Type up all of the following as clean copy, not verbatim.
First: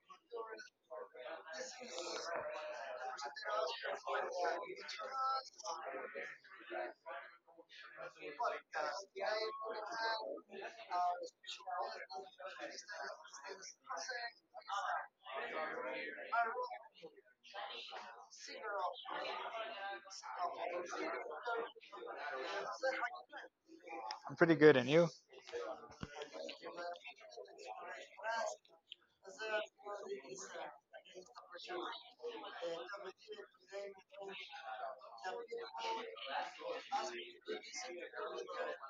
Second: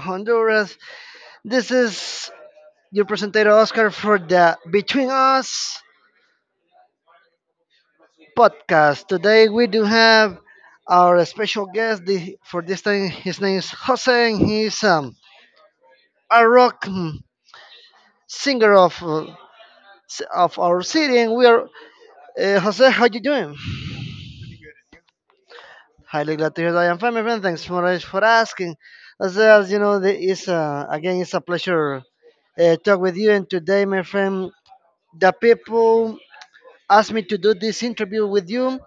Honduras. This is your presenter Oscar for the Between Us podcast. Today we do have our special guest for this time. His name is Jose, and he's a rock singer of of our city. And we are Jose. How you doing? I'm pretty good, and you? Highly glad to hear that I am fine, my friend. Thanks so much for asking. As you know, it's again it's a pleasure talk with you. And today, my friend, the people asked me to do this interview with you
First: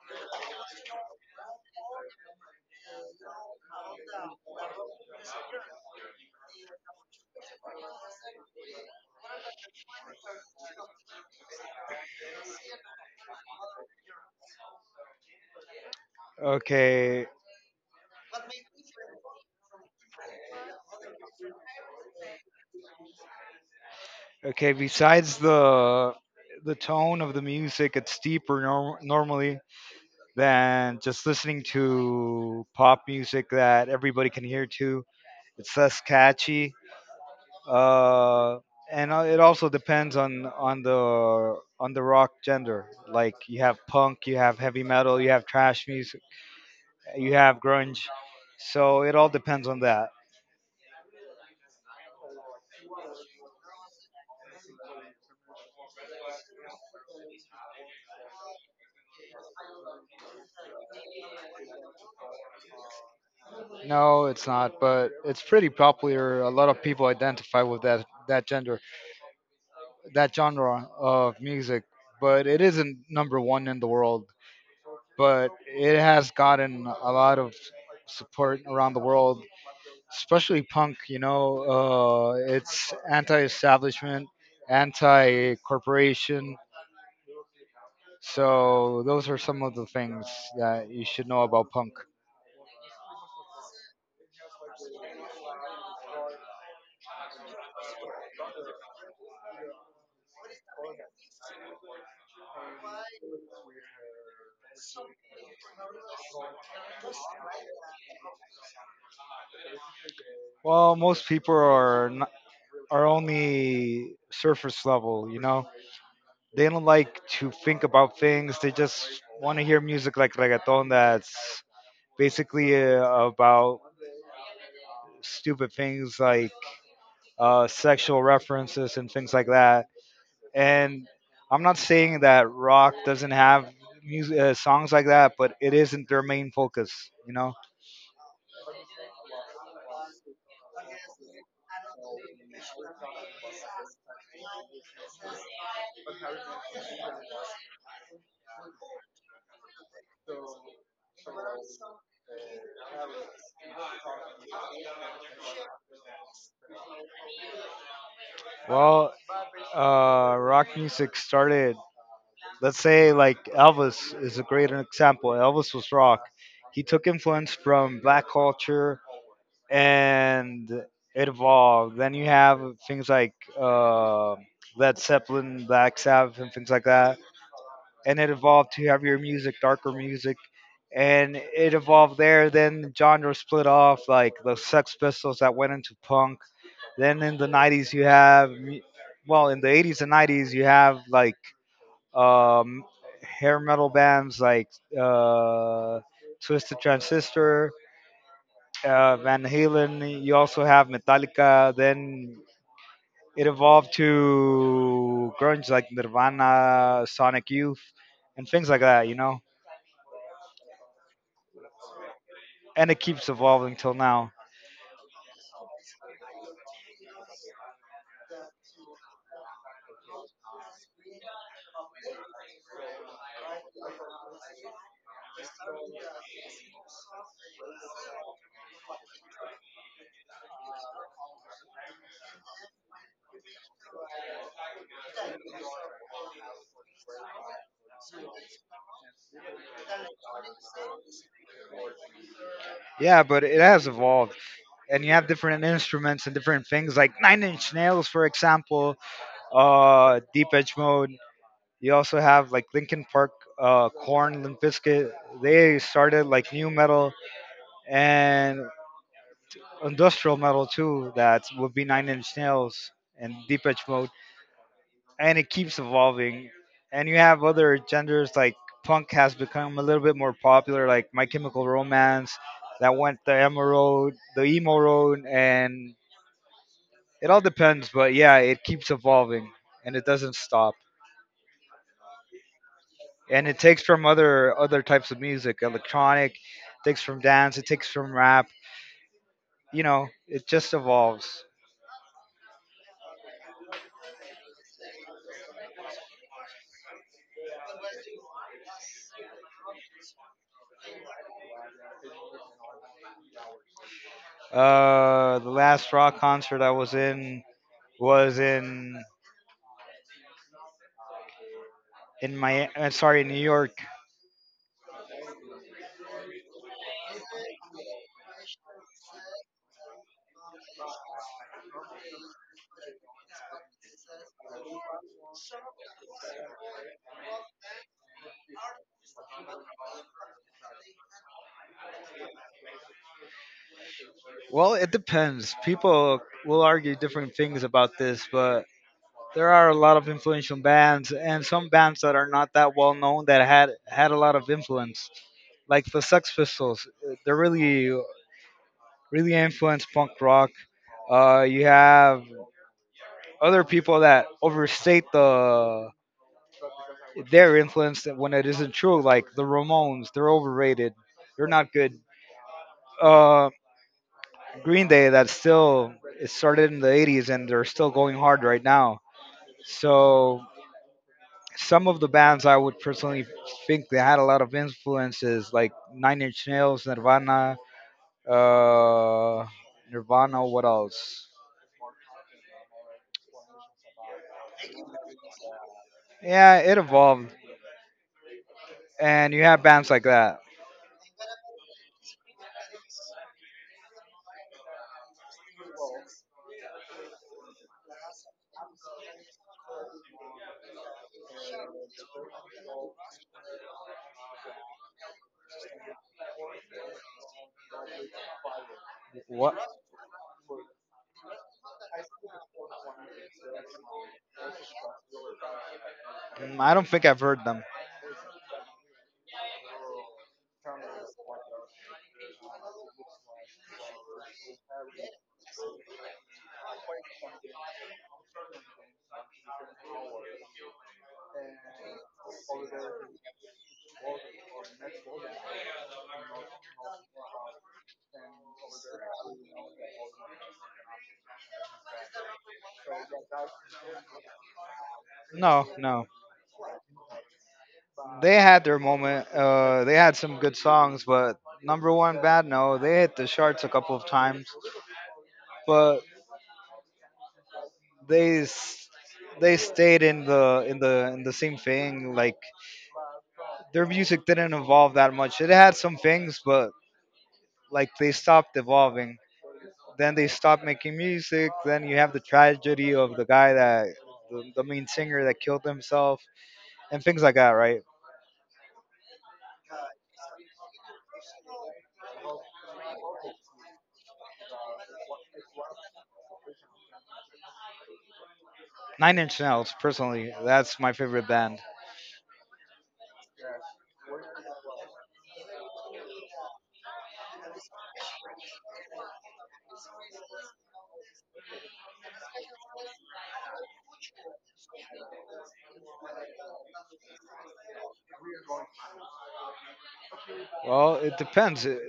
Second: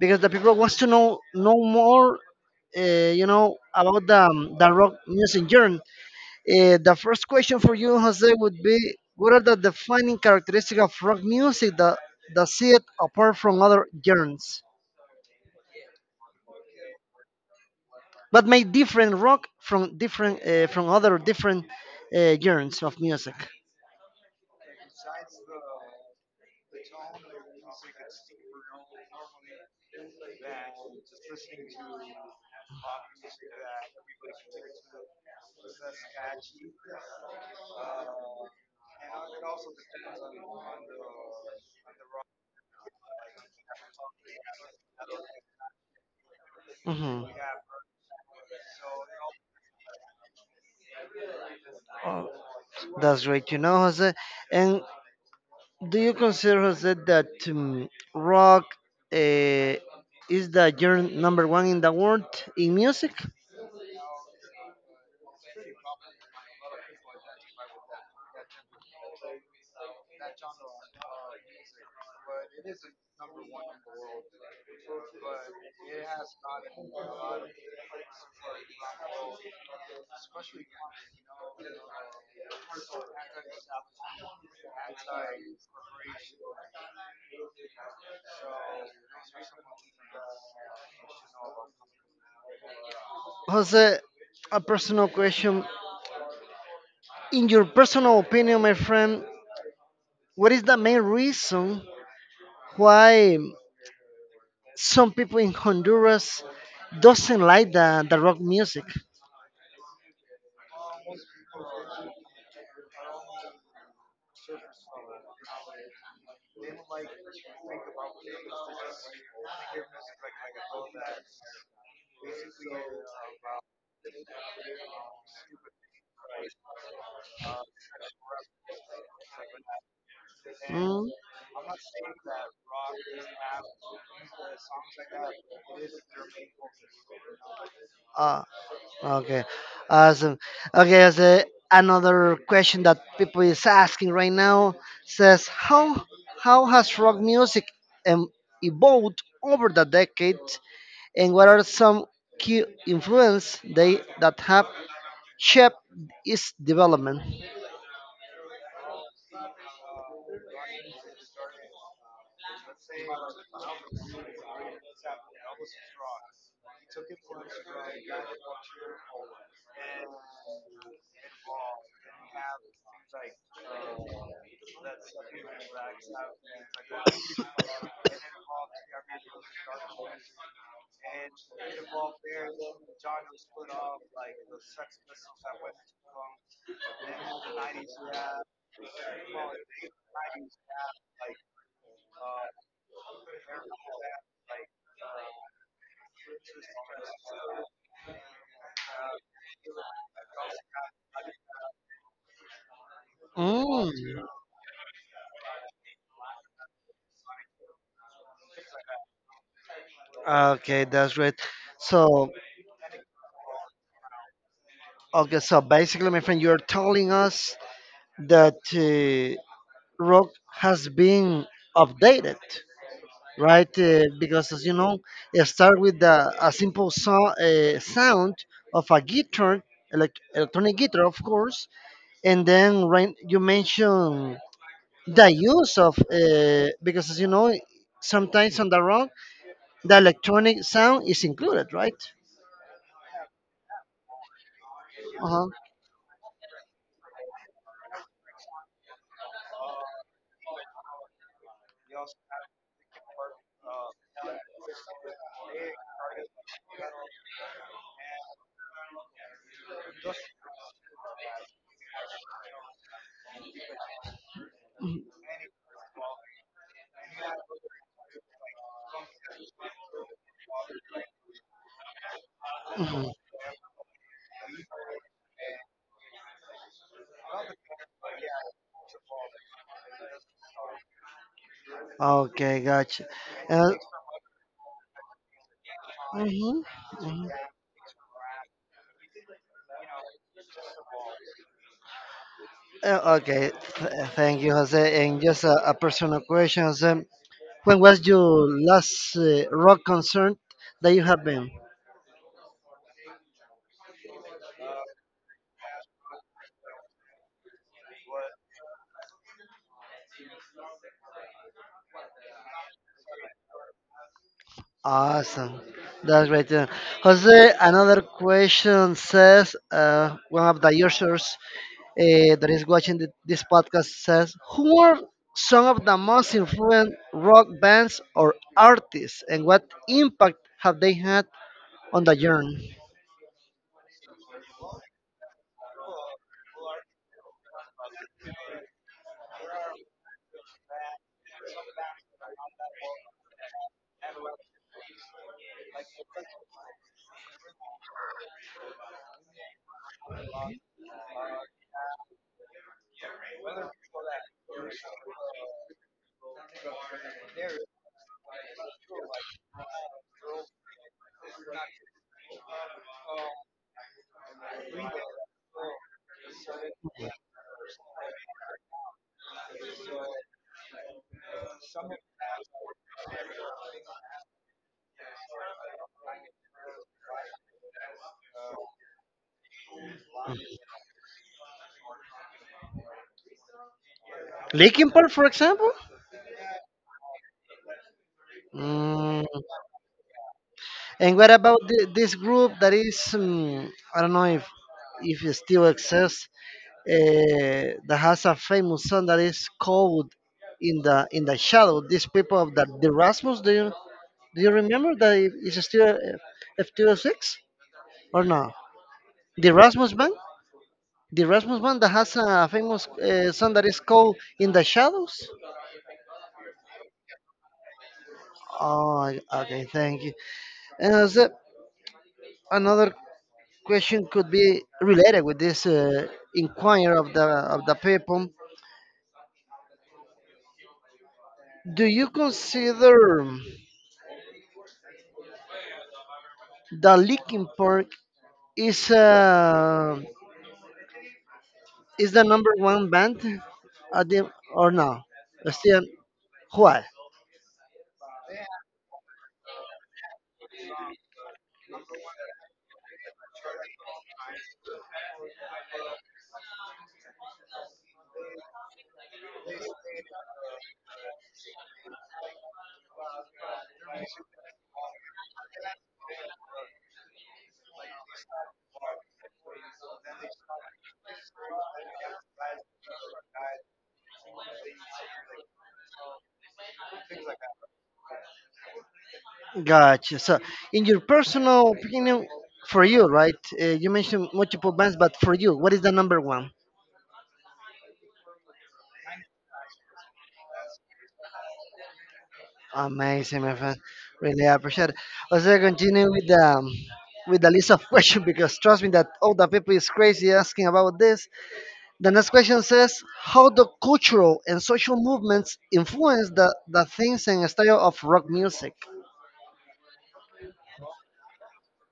because the people wants to know more about the rock music genre. The first question for you, Jose, would be: what are the defining characteristics of rock music that see it apart from other genres, Okay, but make different rock from other different genres of music? okay. Besides the tone of the music, it's deeper normally than just listening to pop music that everybody can hear too. It's less catchy. Uh, and It also depends on on the rock gender. Like you have punk, you have heavy metal, you have trash music, Mhm. you have grunge. So it all depends on that. That's great, Jose. And Do you consider, Jose, that rock uh, is the genre number one in the world in music? No, it's not, but it's pretty popular. A lot of people identify with that gender, that genre of music, but it isn't number one in the world. But it has gotten a lot of support around the world, especially punk. You know, it's anti-establishment, anti-corporation. So those are some of the things that you should know about punk. Jose, a personal question. In your personal opinion, my friend, what is the main reason why some people in Honduras doesn't like the rock music? Well, most people are n are only surface level, you know. They don't like to think about things. They just want to hear music like reggaeton that's basically about stupid things like sexual references and things like that. Mm, And I'm not saying that rock doesn't have music, songs like that, but it isn't their main focus, you know? uh, Okay, awesome. Okay, so another question that people is asking right now says how has rock music um, evolved over the decades, and what are some key influence they that have shaped its development? Well, rock music started, let's say, like Elvis is a great example. Elvis was rock. He took influence from black culture, and it evolved. Then you have things like Led Zeppelin, Black Sabbath, and things like that. And it evolved to heavier music, darker music, and it evolved there. Then genres split off, like the Sex Pistols that went into punk. Then in the '90s, you have, in the '80s and '90s, you have like um, hair metal bands like uh, Twisted Transistor, Van Halen. You also have Metallica. Then it Mm. evolved to grunge like Nirvana, Sonic Youth, and things like that. You know, Okay, that's great. So, and it keeps evolving till now. okay, so basically, my friend, you're telling us that rock has been updated. Right? Because as you know, it start with a simple sound of a guitar, electronic guitar, of course, and then right, you mention the use of because as you know, sometimes on the rock, the electronic sound is included, right? Yeah, but it has evolved, and you have Uh-huh. different instruments and different things like Nine Inch Nails, for example, Deep Edge Mode. You also have like Linkin Park, Korn, Limp Bizkit. They started like new metal, and industrial metal too, that would be Nine Inch Nails and Deep Edge Mode, and it keeps evolving. And you have other genders like punk has become a little bit more popular, like My Chemical Romance, that Mhm. went the emo road, and it all depends. But yeah, it keeps evolving and it doesn't stop. Okay, gotcha. And it Uh, takes from other types of music, electronic, mhm, takes from mhm. dance, it takes from rap. You know, it just evolves. Okay, thank you, Jose. And just a personal question, Jose. When was your last rock concert that you have been? The last rock concert I was in my sorry New York. Awesome. That's great. To Jose, another question says one of the users that is watching this podcast says, who are some of the most influential rock bands or artists, and what impact have they had on the journey? Well, it depends. People will argue different things about this, but there are a lot of influential bands and some bands that are not that well known that had a lot of influence, like the Sex Pistols. They really influenced punk rock. You have other people that overstate their influence when it isn't true, like the Ramones. They're overrated. They're not good. Um, Green Day that still it started in the '80s and they're still going hard right now. So some of the bands I would personally think they had a lot of influences like Nine Inch Nails, Nirvana, uh, Nirvana. What else? Linkin Park, for example? Yeah, it evolved, Mm. and you have bands like that. And what about this group that is, I don't know if it still exists, that has a famous song that is called "In the Shadow." These people of the Rasmus, do you remember that it's still F F26 or no? The What? Rasmus band, the Rasmus band that has a famous song that is called "In the Shadows." Mm, I don't think I've heard them. Oh, okay, thank you. And another question could be related with this inquiry of the people. Do you consider the Linkin Park is uh, is the number one band at or no? No, Still, no. what? They had their moment. They had some good songs, but number one bad, no. They hit the charts a couple of times, but they s- they stayed in the same thing. Like their music didn't evolve that much. It had some things, but like they stopped evolving. Then they stopped making music. Then you have the tragedy of the guy that the main singer that killed himself and things like that, right? Gotcha. So, in your personal opinion, for you, right? You mentioned multiple bands, but for you, what is the number one? Nine Inch Nails, personally, that's my favorite band. Amazing, my friend. Really appreciate it. Let's continue with the list of questions because trust me that all the people is crazy asking about this. The next question says how the cultural and social movements influence the things and style of rock music. Well, it depends.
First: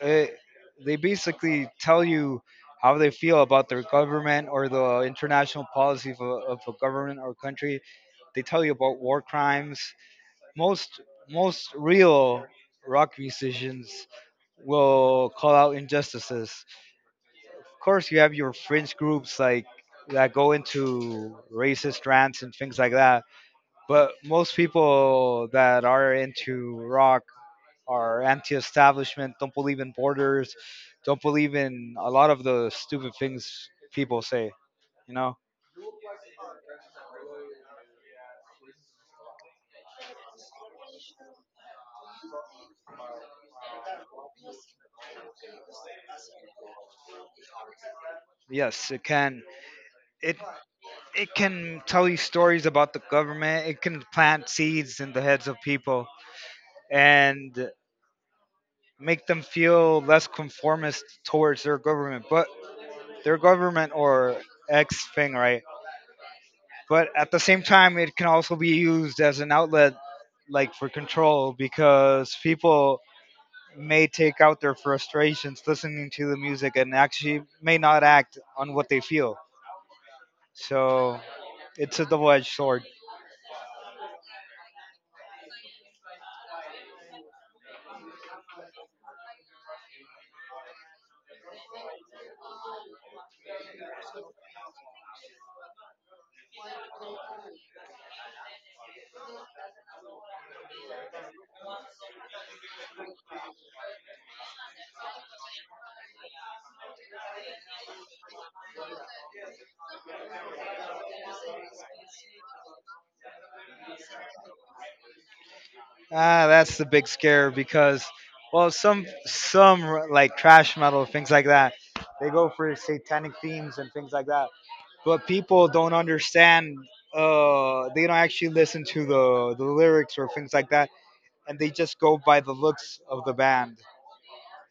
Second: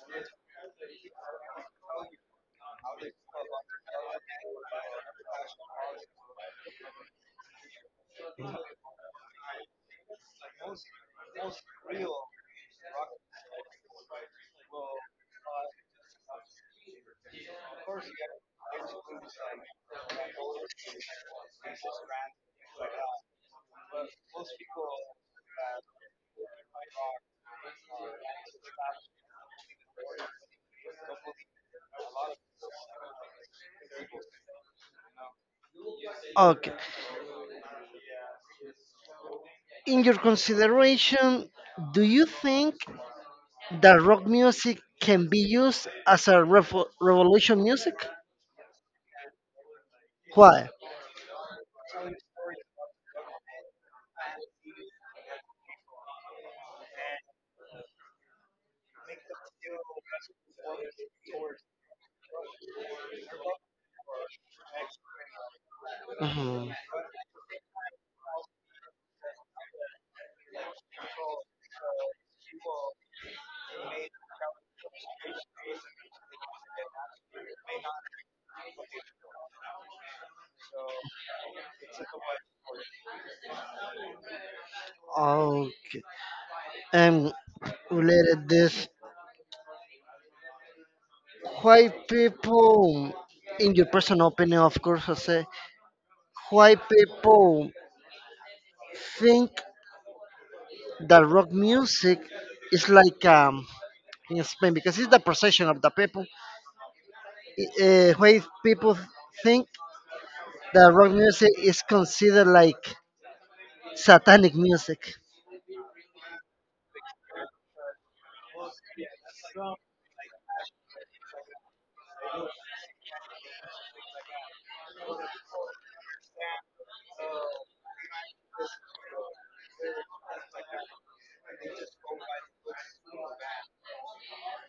it, they basically tell you how they feel about their government or the international policy of of a government or country. They tell you about war crimes. Most Most real rock musicians will call out injustices. Of course, you have your fringe groups like that go into racist rants and things like that. But most people that are into rock are anti-establishment, don't believe in borders, don't believe in a lot of the stupid things people say. You know, Okay. In your consideration, do you think that rock music can be used as a revolution music? yes, it can. It Why? It can tell you stories about the government. It can plant seeds in the heads of people and make them feel less conformist towards their government, but their government or X thing, right? Mhm. But at the same time, it can also be used as an outlet, like for control, because people may take out their frustrations listening to the music and actually may not act on what they feel. So it's a double edged sword. Okay. And related this, why people, in your personal opinion, of course, Jose, why people think that rock music is like, in Spain because it's the procession of the people, why people think that rock music is considered like satanic music. Ah, that's the big scare because, well, some like trash metal things like that, they go for satanic themes and things like that. But people don't understand. They don't actually listen to the lyrics or things like that, and they just go by the looks of the band,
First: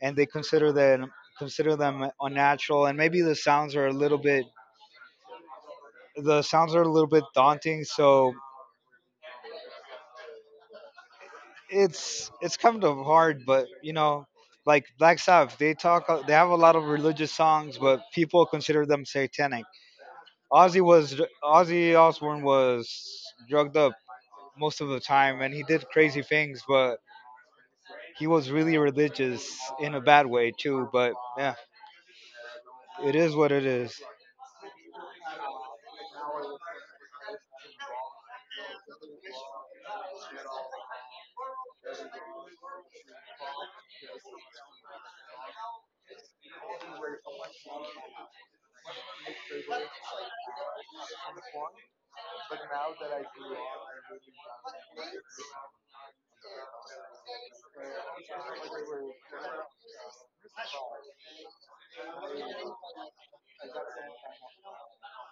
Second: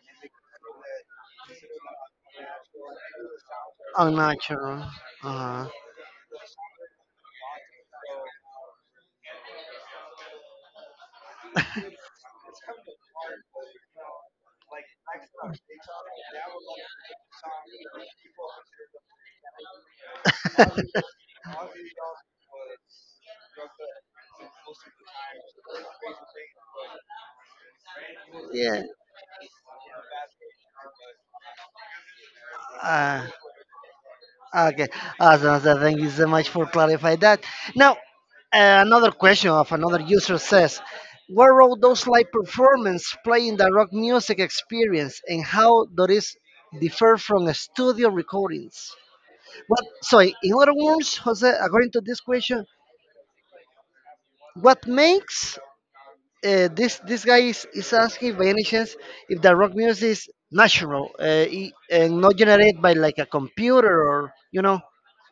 and they consider them unnatural, and maybe Unnatural. Uh-huh. the sounds are a little bit daunting. So it's kind of hard, but you know, like Black Sabbath, they talk, they have a lot of religious songs, but people consider them satanic. Ozzy Osbourne was drugged up most of the time, and he did crazy things, but he was really Yeah. religious in a bad way too. But yeah, it Uh, is what it is. okay. Awesome. So thank you so much for clarifying that. Now, another question of another user says, "What role does live performance play in the rock music experience, and how does it differ from studio recordings?" What? So, in other words, Jose, according to this question, what makes this guy is asking by any chance if the rock music is natural, and not generated by like a computer or you know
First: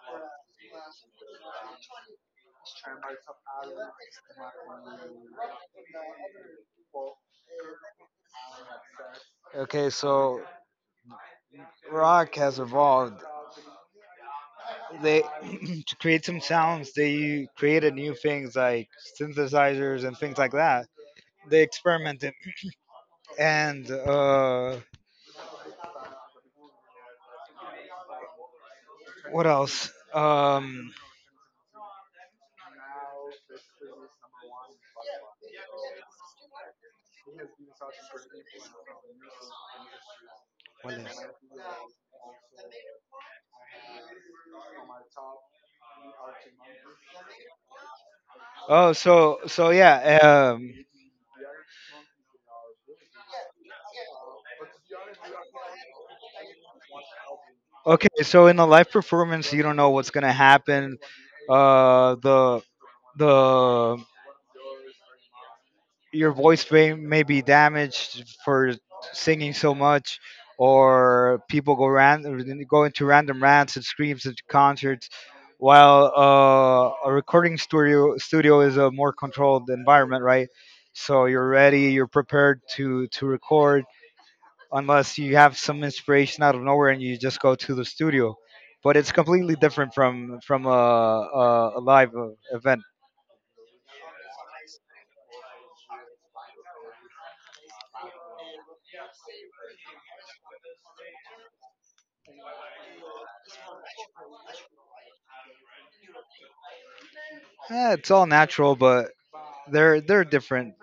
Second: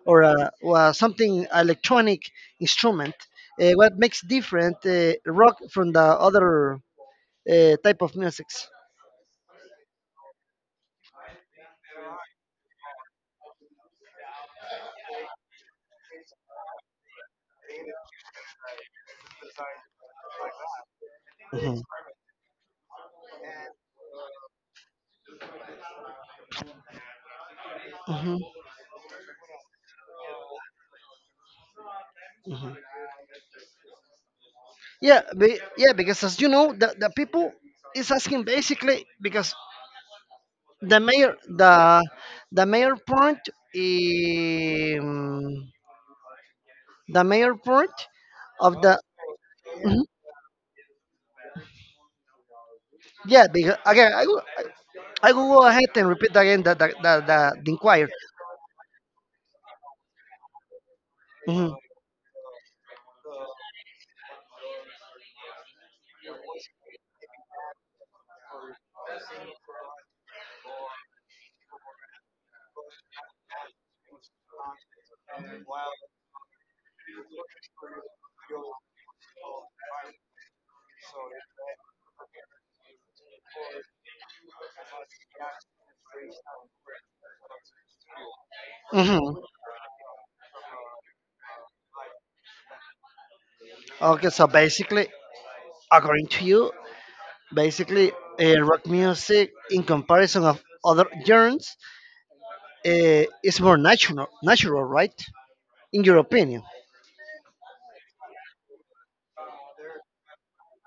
or a something electronic instrument. What makes different rock from the other type of musics? Okay, so rock has evolved. They to create some sounds, they created new things like synthesizers and things like that, they Mhm, experiment and mhm, what else? Mhm. Yeah, because as you know, the people is asking basically because What the else? mayor the the mayor part um, the mayor part of Oh, the. so so Mhm. yeah. Yeah, because again, I will go ahead and repeat again the inquiry. Okay, so in a live performance, you don't know what's gonna happen. Hmm. Uh, the the Your voice may be damaged for singing so much, or go into random rants and screams at concerts, while a recording studio is a more controlled environment, right? So you're ready, you're prepared to record, unless you have some inspiration out of nowhere and you just go to the studio. But it's Hmm. completely different from a live event. Okay, so basically, according to you, basically, rock music in comparison of other genres is more natural, right, in your opinion? Eh, it's all natural, but they're different.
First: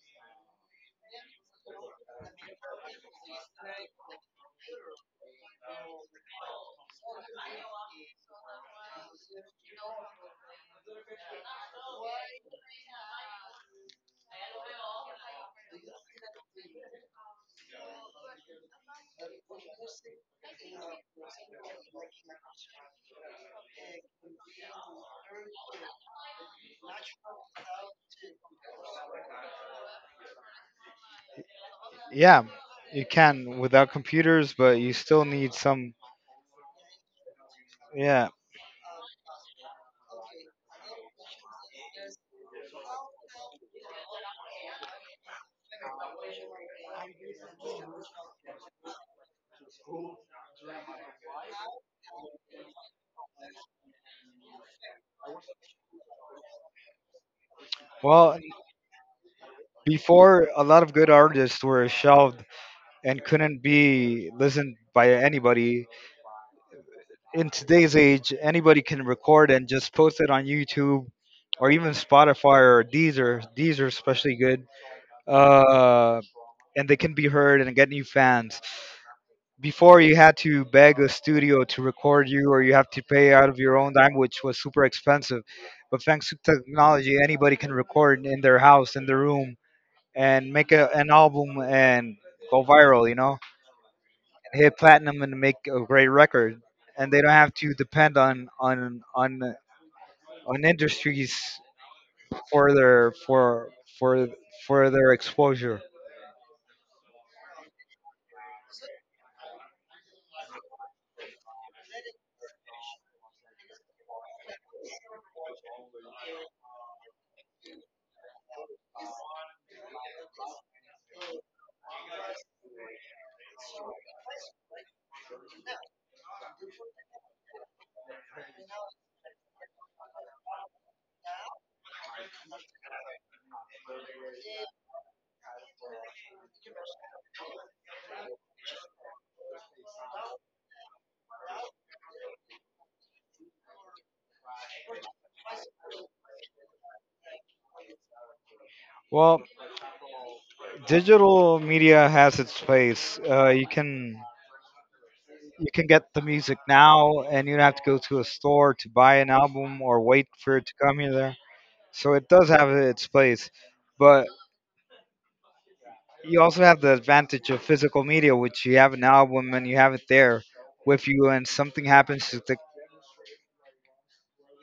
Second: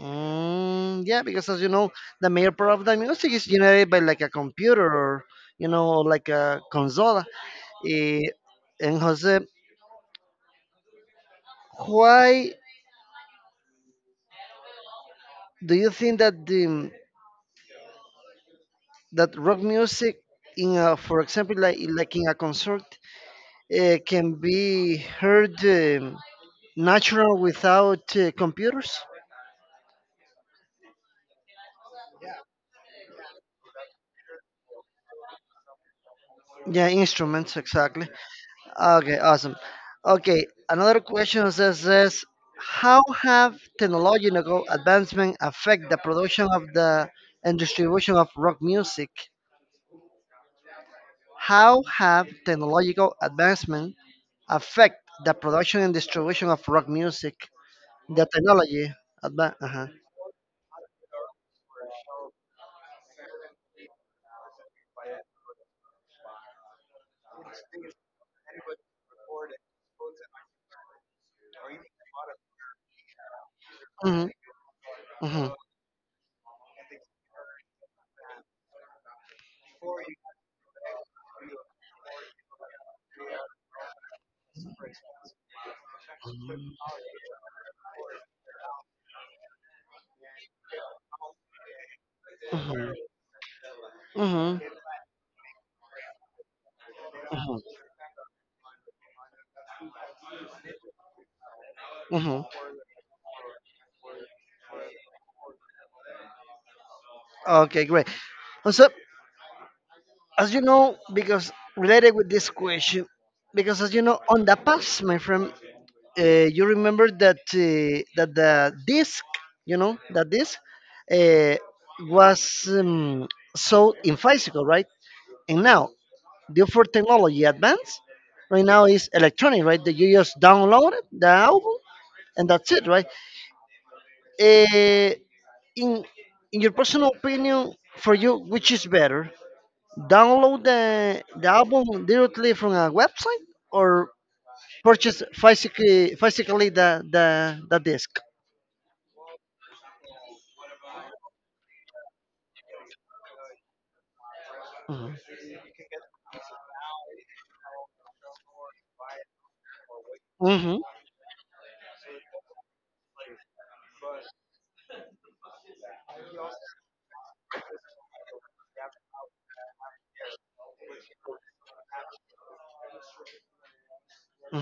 Mm, yeah, because as you know, the major part of the music is generated by like a computer or like a console. Eh, and Jose, why do you think that the that rock music for example, like in a concert, can be heard natural without computers? Yeah, you can without computers, but you still need some. Yeah, instruments, exactly. Yeah. Okay, awesome. Okay, another question says this: how have technological advancement affect the production of the and distribution of rock music? How have technological advancement affect the production and distribution of rock music? The Well, technology uh-huh. before, a lot of good artists were shelved and couldn't be listened by anybody. In today's age, anybody can record and just post it on YouTube or even Spotify or Deezer. Deezer is Hmm. especially good. Hmm. Uh, and they can be heard and get new fans. Before, you had to beg a studio to record you, or you have to pay out of your own dime, which was super expensive. But thanks to technology, anybody can record in their house, in their room, and make an album and go viral, you know, Hmm. and hit platinum and make a great record. And they don't have to Hmm. depend on industries Hmm. for their for for for their exposure. Okay, great. So, as you know, because related with this question, because as you know, on the past, my friend, you remember that the disc, you know, that disc uh, was sold in physical, right? And now, due for technology advance, right now is electronic, right? That you just download it, the album, and that's it, right? Uh, in in your personal opinion, for you, which is better? Download the album directly from a website or purchase physically the disc? Well, digital media has its place. You can Hmm. you can get the music now and you don't have to go to a store to buy an album or wait for it to Hmm. come here there. So it does have its place, but you also have the advantage of physical media, which you have an album and you have it there with you. And something happens to the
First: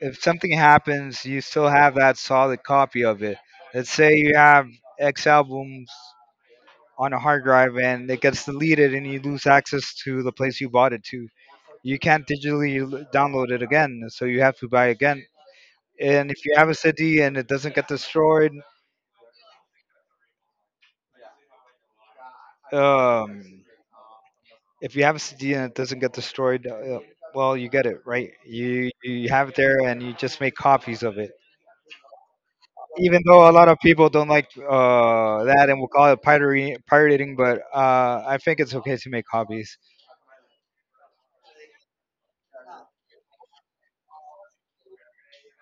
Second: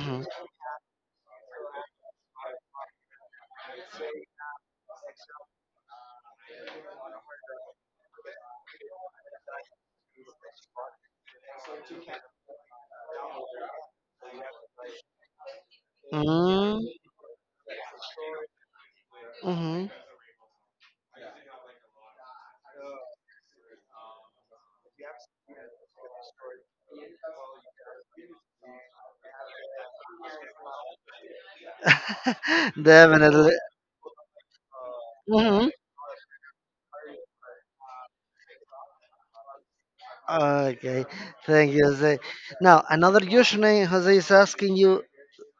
if something happens, you still have that solid copy of it. Let's say you have x albums on a hard drive and it gets deleted and you lose access to the place you bought it to, you can't digitally download it again, so you have to buy again. And if you have a city and it doesn't get destroyed, mm hmm um, if you have a city and it doesn't get destroyed, well, you get it, right. You have it there and you just make copies of it. Even though a Definitely. lot of people don't like that Hmm. and will call it pirating, but I think it's okay to make copies. Okay, thank you, Jose. Now, another username, Jose, is asking you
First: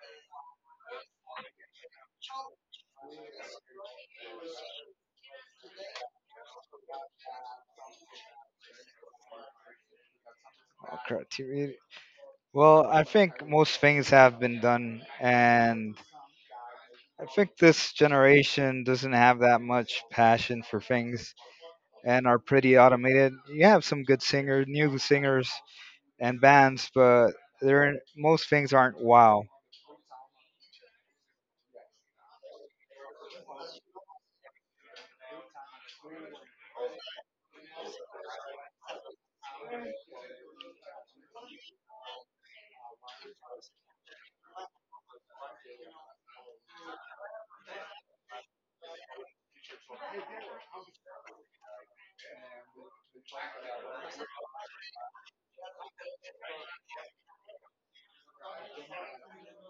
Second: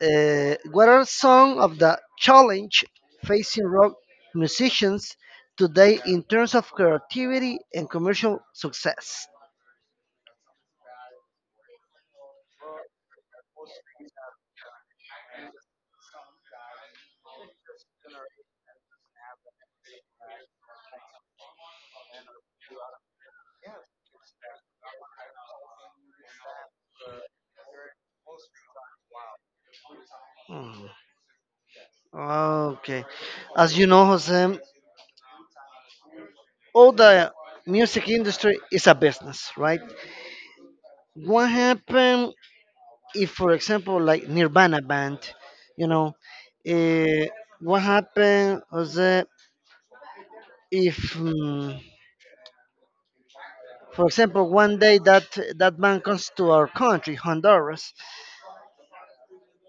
what are some of the challenge facing rock musicians today in terms of creativity and commercial success? Oh, crap, to read- Well, I think most things have been done, and I think this generation doesn't have that much passion for things, and are pretty automated. You have some good singers, new singers and bands, but there most things aren't wow. Mm-hmm. Okay. As you know, Jose, all the music industry is a business, right? What happened if, for example, like Nirvana band, you know, eh, what happened, Jose, if, for example, one day that band comes to our country, Honduras,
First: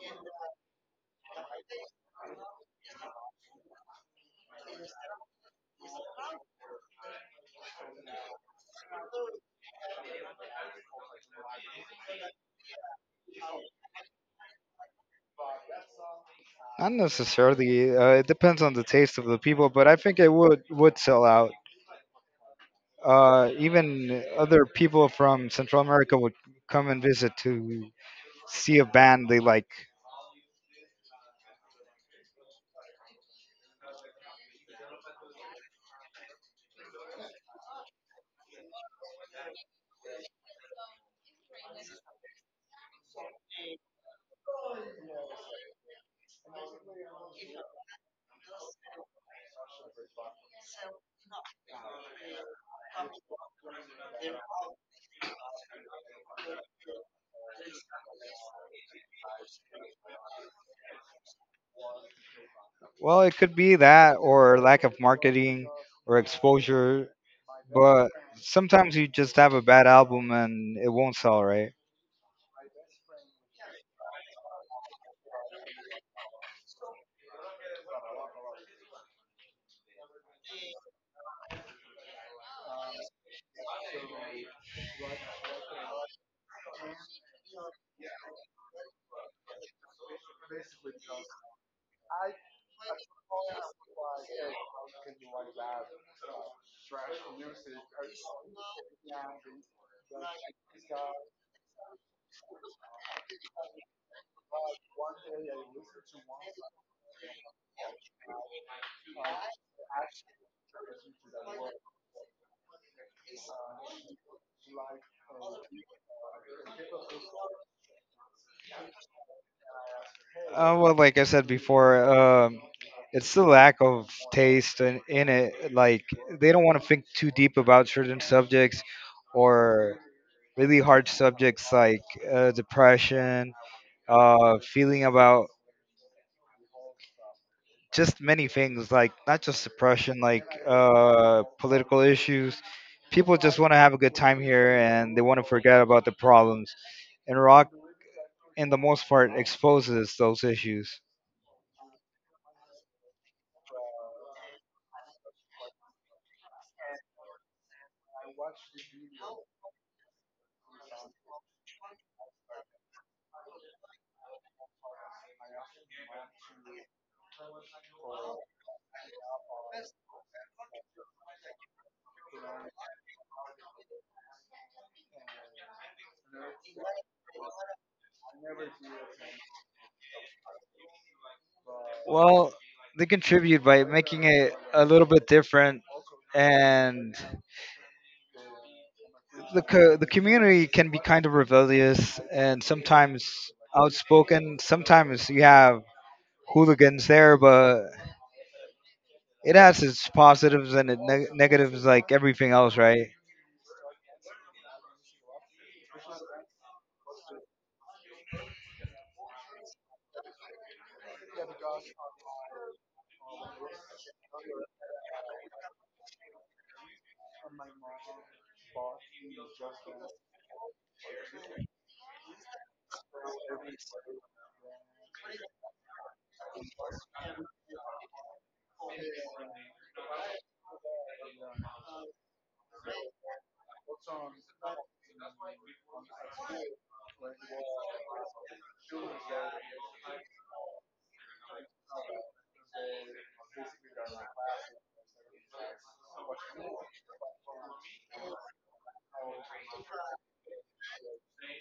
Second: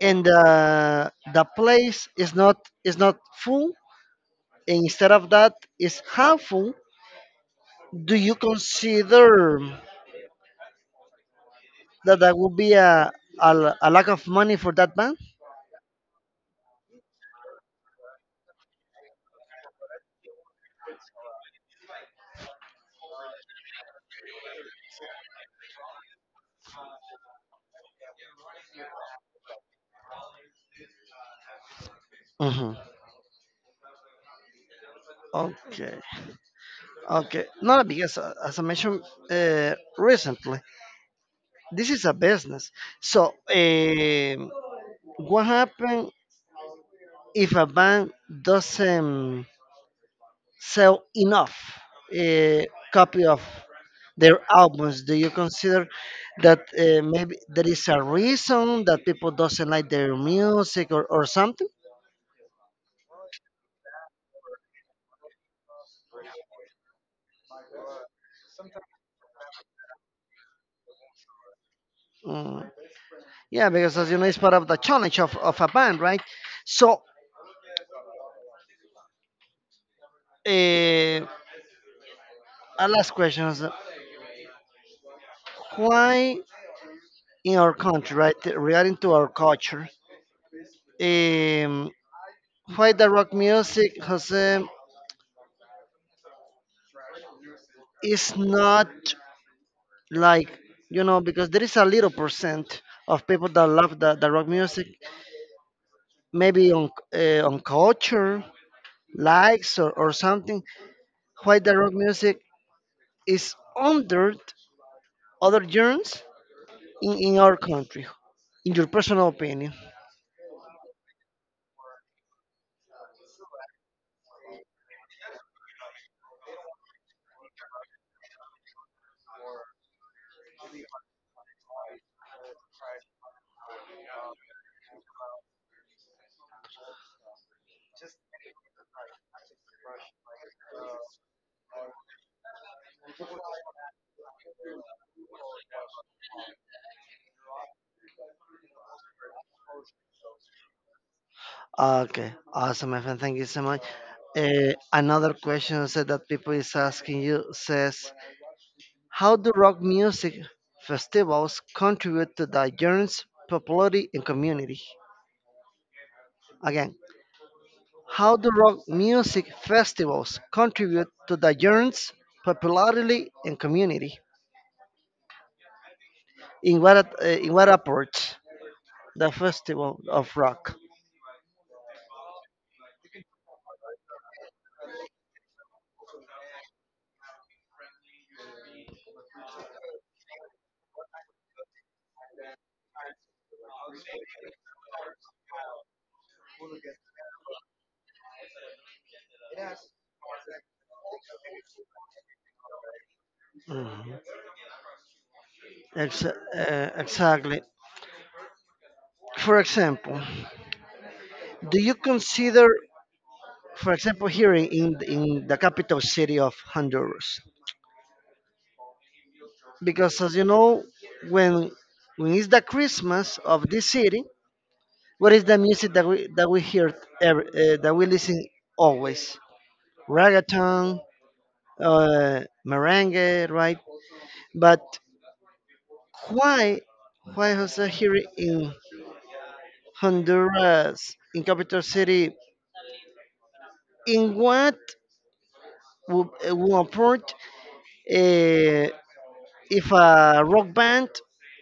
and the place is not full, and instead of that is half full. Do you consider that that would be a a lack of money for that band. Not necessarily. It depends on the taste of the people, but I think it would sell out. Even other people from Central America would come and visit to see a band they like. Hmm. Okay, okay. No, because as I mentioned recently, this is a business. So, what happens if a bank doesn't sell enough uh, copy of their albums? Do you consider that maybe there is a reason that people doesn't like their music, or something? Well, it could be that, or lack of marketing or exposure, but sometimes you just have a bad album and it won't sell, right? Mm. Yeah, because as you know, it's part of the challenge of a band, right? So, uh, a last question is why in our country, right, regarding to our culture, um, why the rock music, Jose, is not like, because there is a little percent of people that love the rock music, maybe on culture, likes, or something, why the rock music is under other genres in our country? In your personal opinion. Well, like I said before, it's the lack of taste in it. Like they don't want to think too deep about certain subjects or really hard subjects like depression, feeling about just many things, like not just depression, like political issues. People just want to have a good time here and they want to forget about the problems. And rock, in the most part, exposes those issues. Ah, okay, awesome, my friend. Thank you so much. Another question said that people is asking you says, how do rock music festivals contribute to the genre's popularity and community? Again, how do rock music festivals contribute to the genre's popularity and community? In what approach the festival of rock? Well, they contribute by making it a little bit different, and the community can be kind of rebellious and sometimes outspoken. Sometimes you have hooligans there, but it has its positives and it negatives like everything else, right? Mhm. Exactly. For example. Do you consider, for example, here in, the capital city of Honduras? Because as you know, when is the Christmas of this city, what is the music that we hear that we listen always? Reggaeton, uh, merengue, right? But why is that here in Honduras, in capital city? In what will approach, uh, if a rock band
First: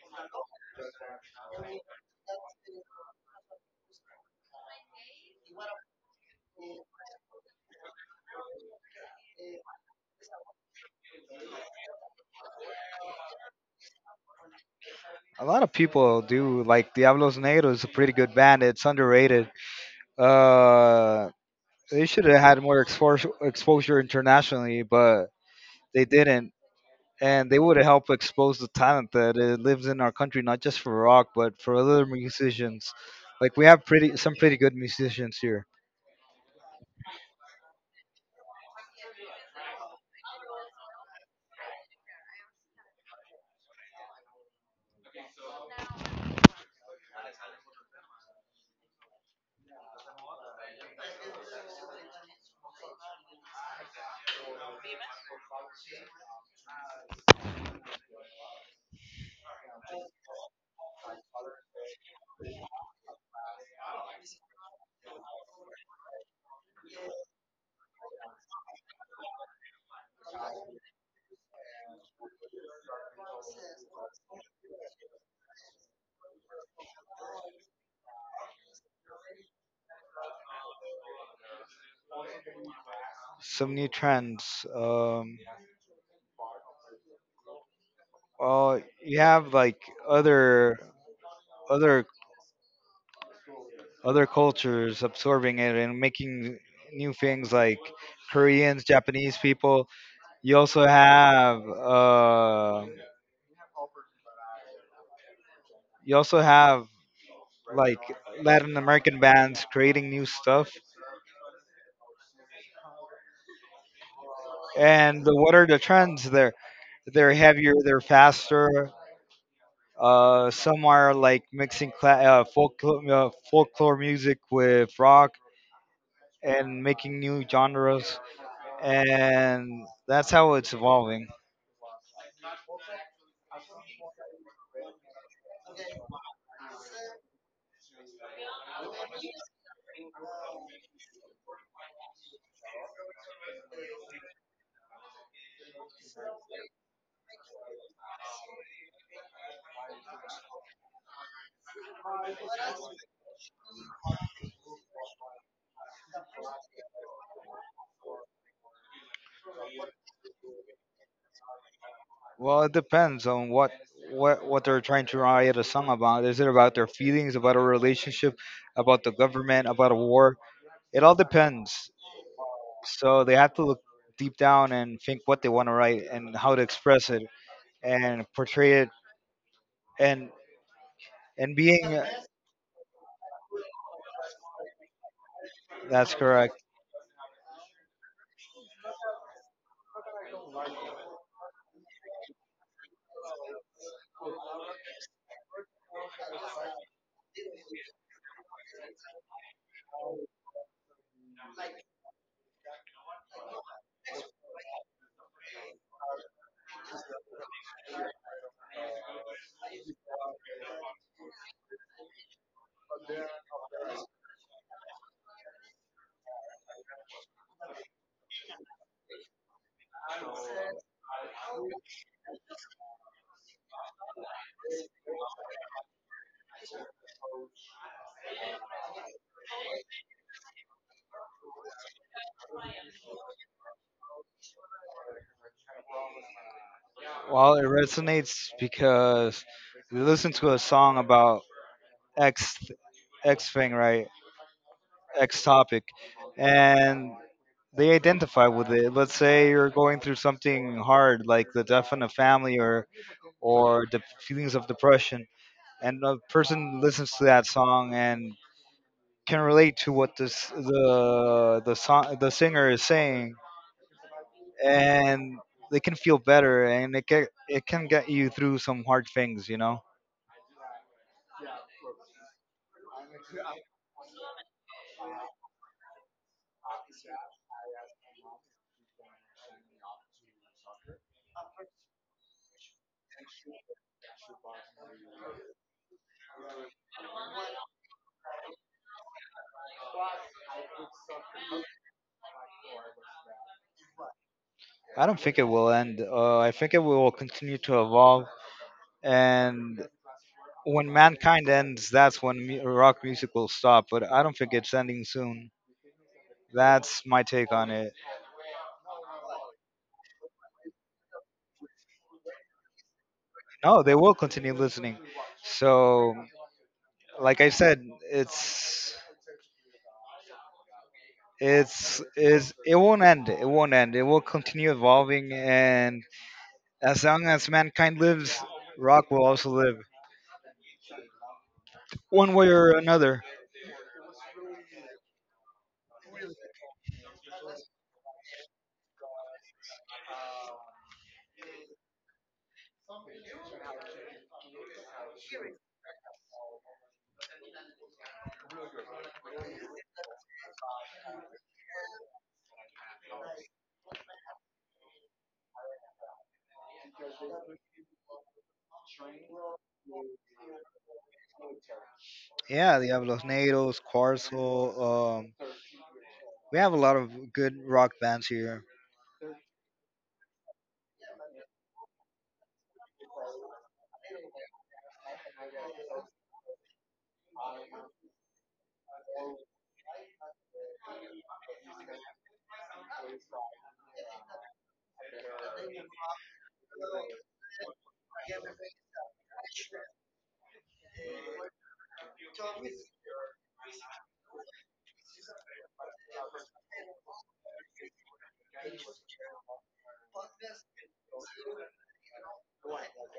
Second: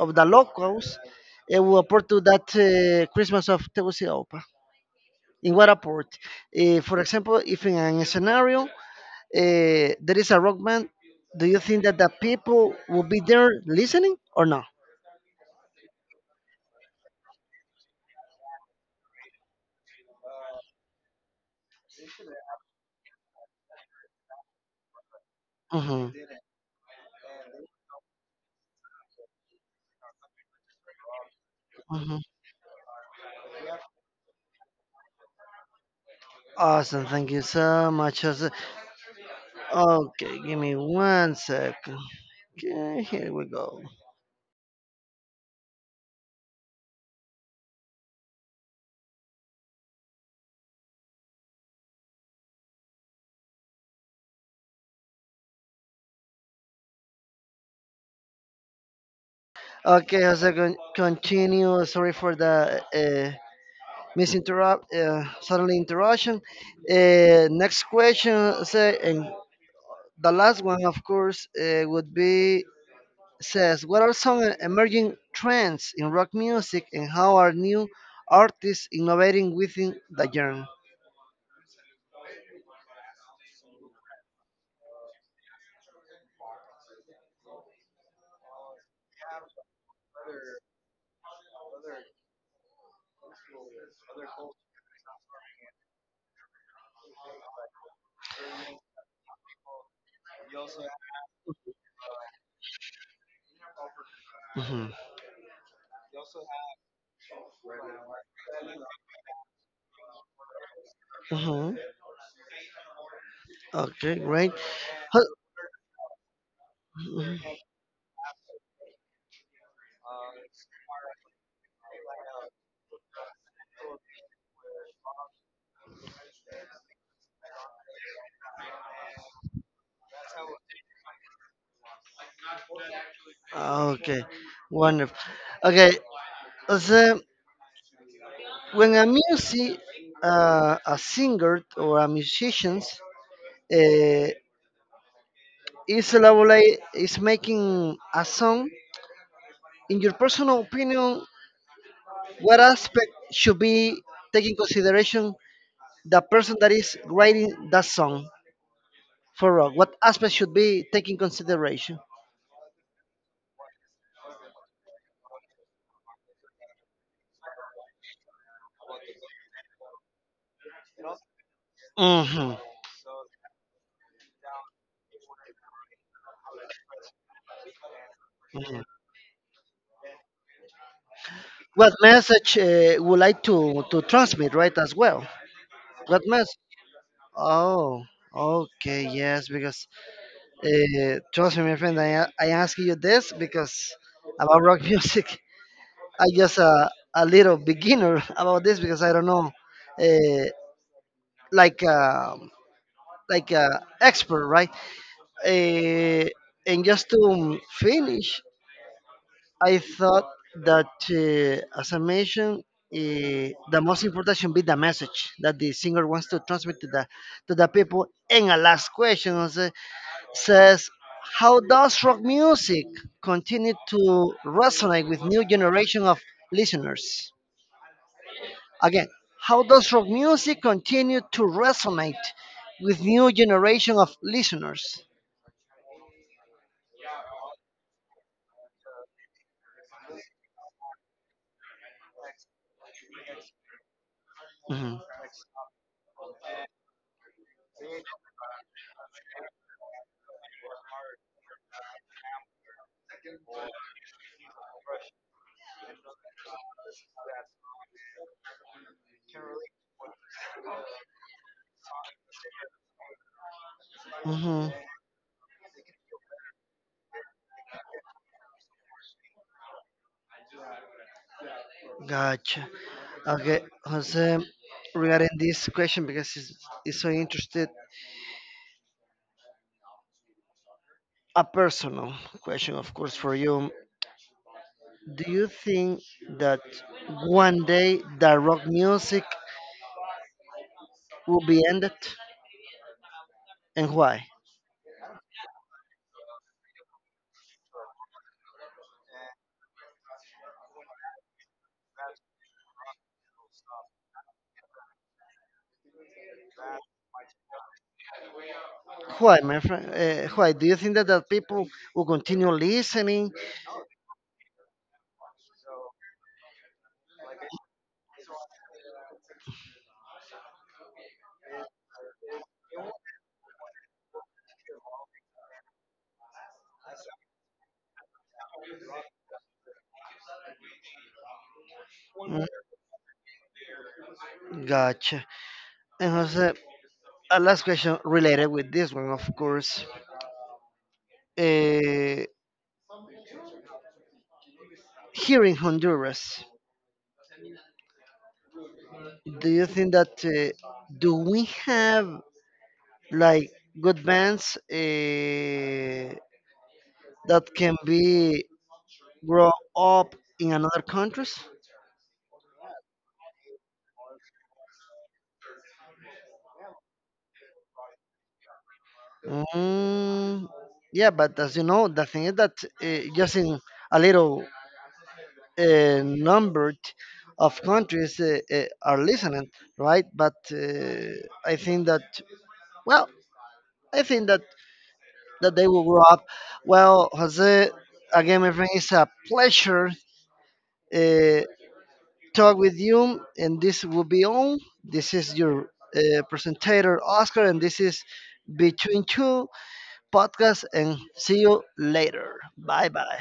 of the locals will appear to that Christmas of Tegucigalpa. In what port? For example, if in a scenario there is a rock band, do you think that the people will be there listening or no? A lot of people do like Diablos Negros is a pretty good band. It's underrated. Uh, they should have had more exposure internationally, but they Hmm. didn't, and they would help expose the talent that lives in our country, not just for rock, but for other Hmm. musicians. Like we have pretty some pretty good musicians here. Awesome, thank you so much, Jose. Okay, give me one second. Okay, here we go. Okay, Jose, continue. Sorry for the miss interrupt, suddenly interruption. Next question say, and the last one of course, would be, says, what are some emerging trends in rock music and how are new artists innovating within the genre? Some new trends. Well, you have like other other other cultures absorbing it and making new things like Koreans, Japanese people. You also have Mhm, you also have like Latin American bands creating new stuff. mhm. Okay, great. Huh, And the, what are the trends there? They're mhm. heavier, they're faster. Some are like mixing folklore music with rock and making new genres, and that's how it's evolving. Okay, wonderful. Okay, so when a singer or a musicians, uh, is making a song. In your personal opinion, what aspect should be taking consideration the person that is writing that song for rock? What aspect should be taking consideration? Well, it depends on what what they're trying to write a song about. Is it about their feelings, about a relationship, about the government, about a war? It all depends. Hmm. So they have to look deep down and think what they want to write and how to express it and portray it and and What being. message, would like to transmit, right? As well. That's What correct. message? Oh, okay, yes, because trust me, my friend, I ask you this because about rock music. I just a little beginner about this because I don't know, uh, like uh, like, expert, right? Uh, and just to finish, I thought that as I mentioned, the most important should be the message that the singer wants to transmit to the people. And a last question also says, how does rock music continue to resonate with new generation of listeners? Again, how does rock music continue to resonate with new generation of listeners? Well, it resonates because we listened to a song about X X thing, right? Hmm. X topic, and they identify with it. Let's say you're going through something hard, like the death in a family or the feelings of depression, and a person listens to that song and can relate to what this the song the singer is saying, Hmm. and they can feel better and it can get you through some hard things, you know. Gotcha. Okay, Jose, regarding this question, because it's so interested, a personal question, of course, for you. Do you think that one day the rock music will be ended, and why? I don't think it will end. I think it will continue to evolve, and when mankind ends, that's when rock music will stop. But I don't think it's ending soon. That's my take on it. Why, my friend? Why do you think that people will continue listening? No, they will continue listening. So like I said, it's it won't end, it will continue evolving. And as long as mankind lives, rock will also live, one Mm, way or another. gotcha. And Jose, a last question related with this one, of course. Uh, Here in Honduras, do you think that do we have like good bands that can be grow up in another countries? Yeah, the Los Nados, Quarzel. We have a lot of good rock bands here. Mm, yeah, but as you know, the thing is that just in a little number of countries are listening, right? But I think that Well, I think that they will grow up. Well, Jose, again, my friend, it's a pleasure uh, talk with you, and this will be all. This is your presenter, Oscar, and this is Between Two Podcast. And see you later. Bye bye.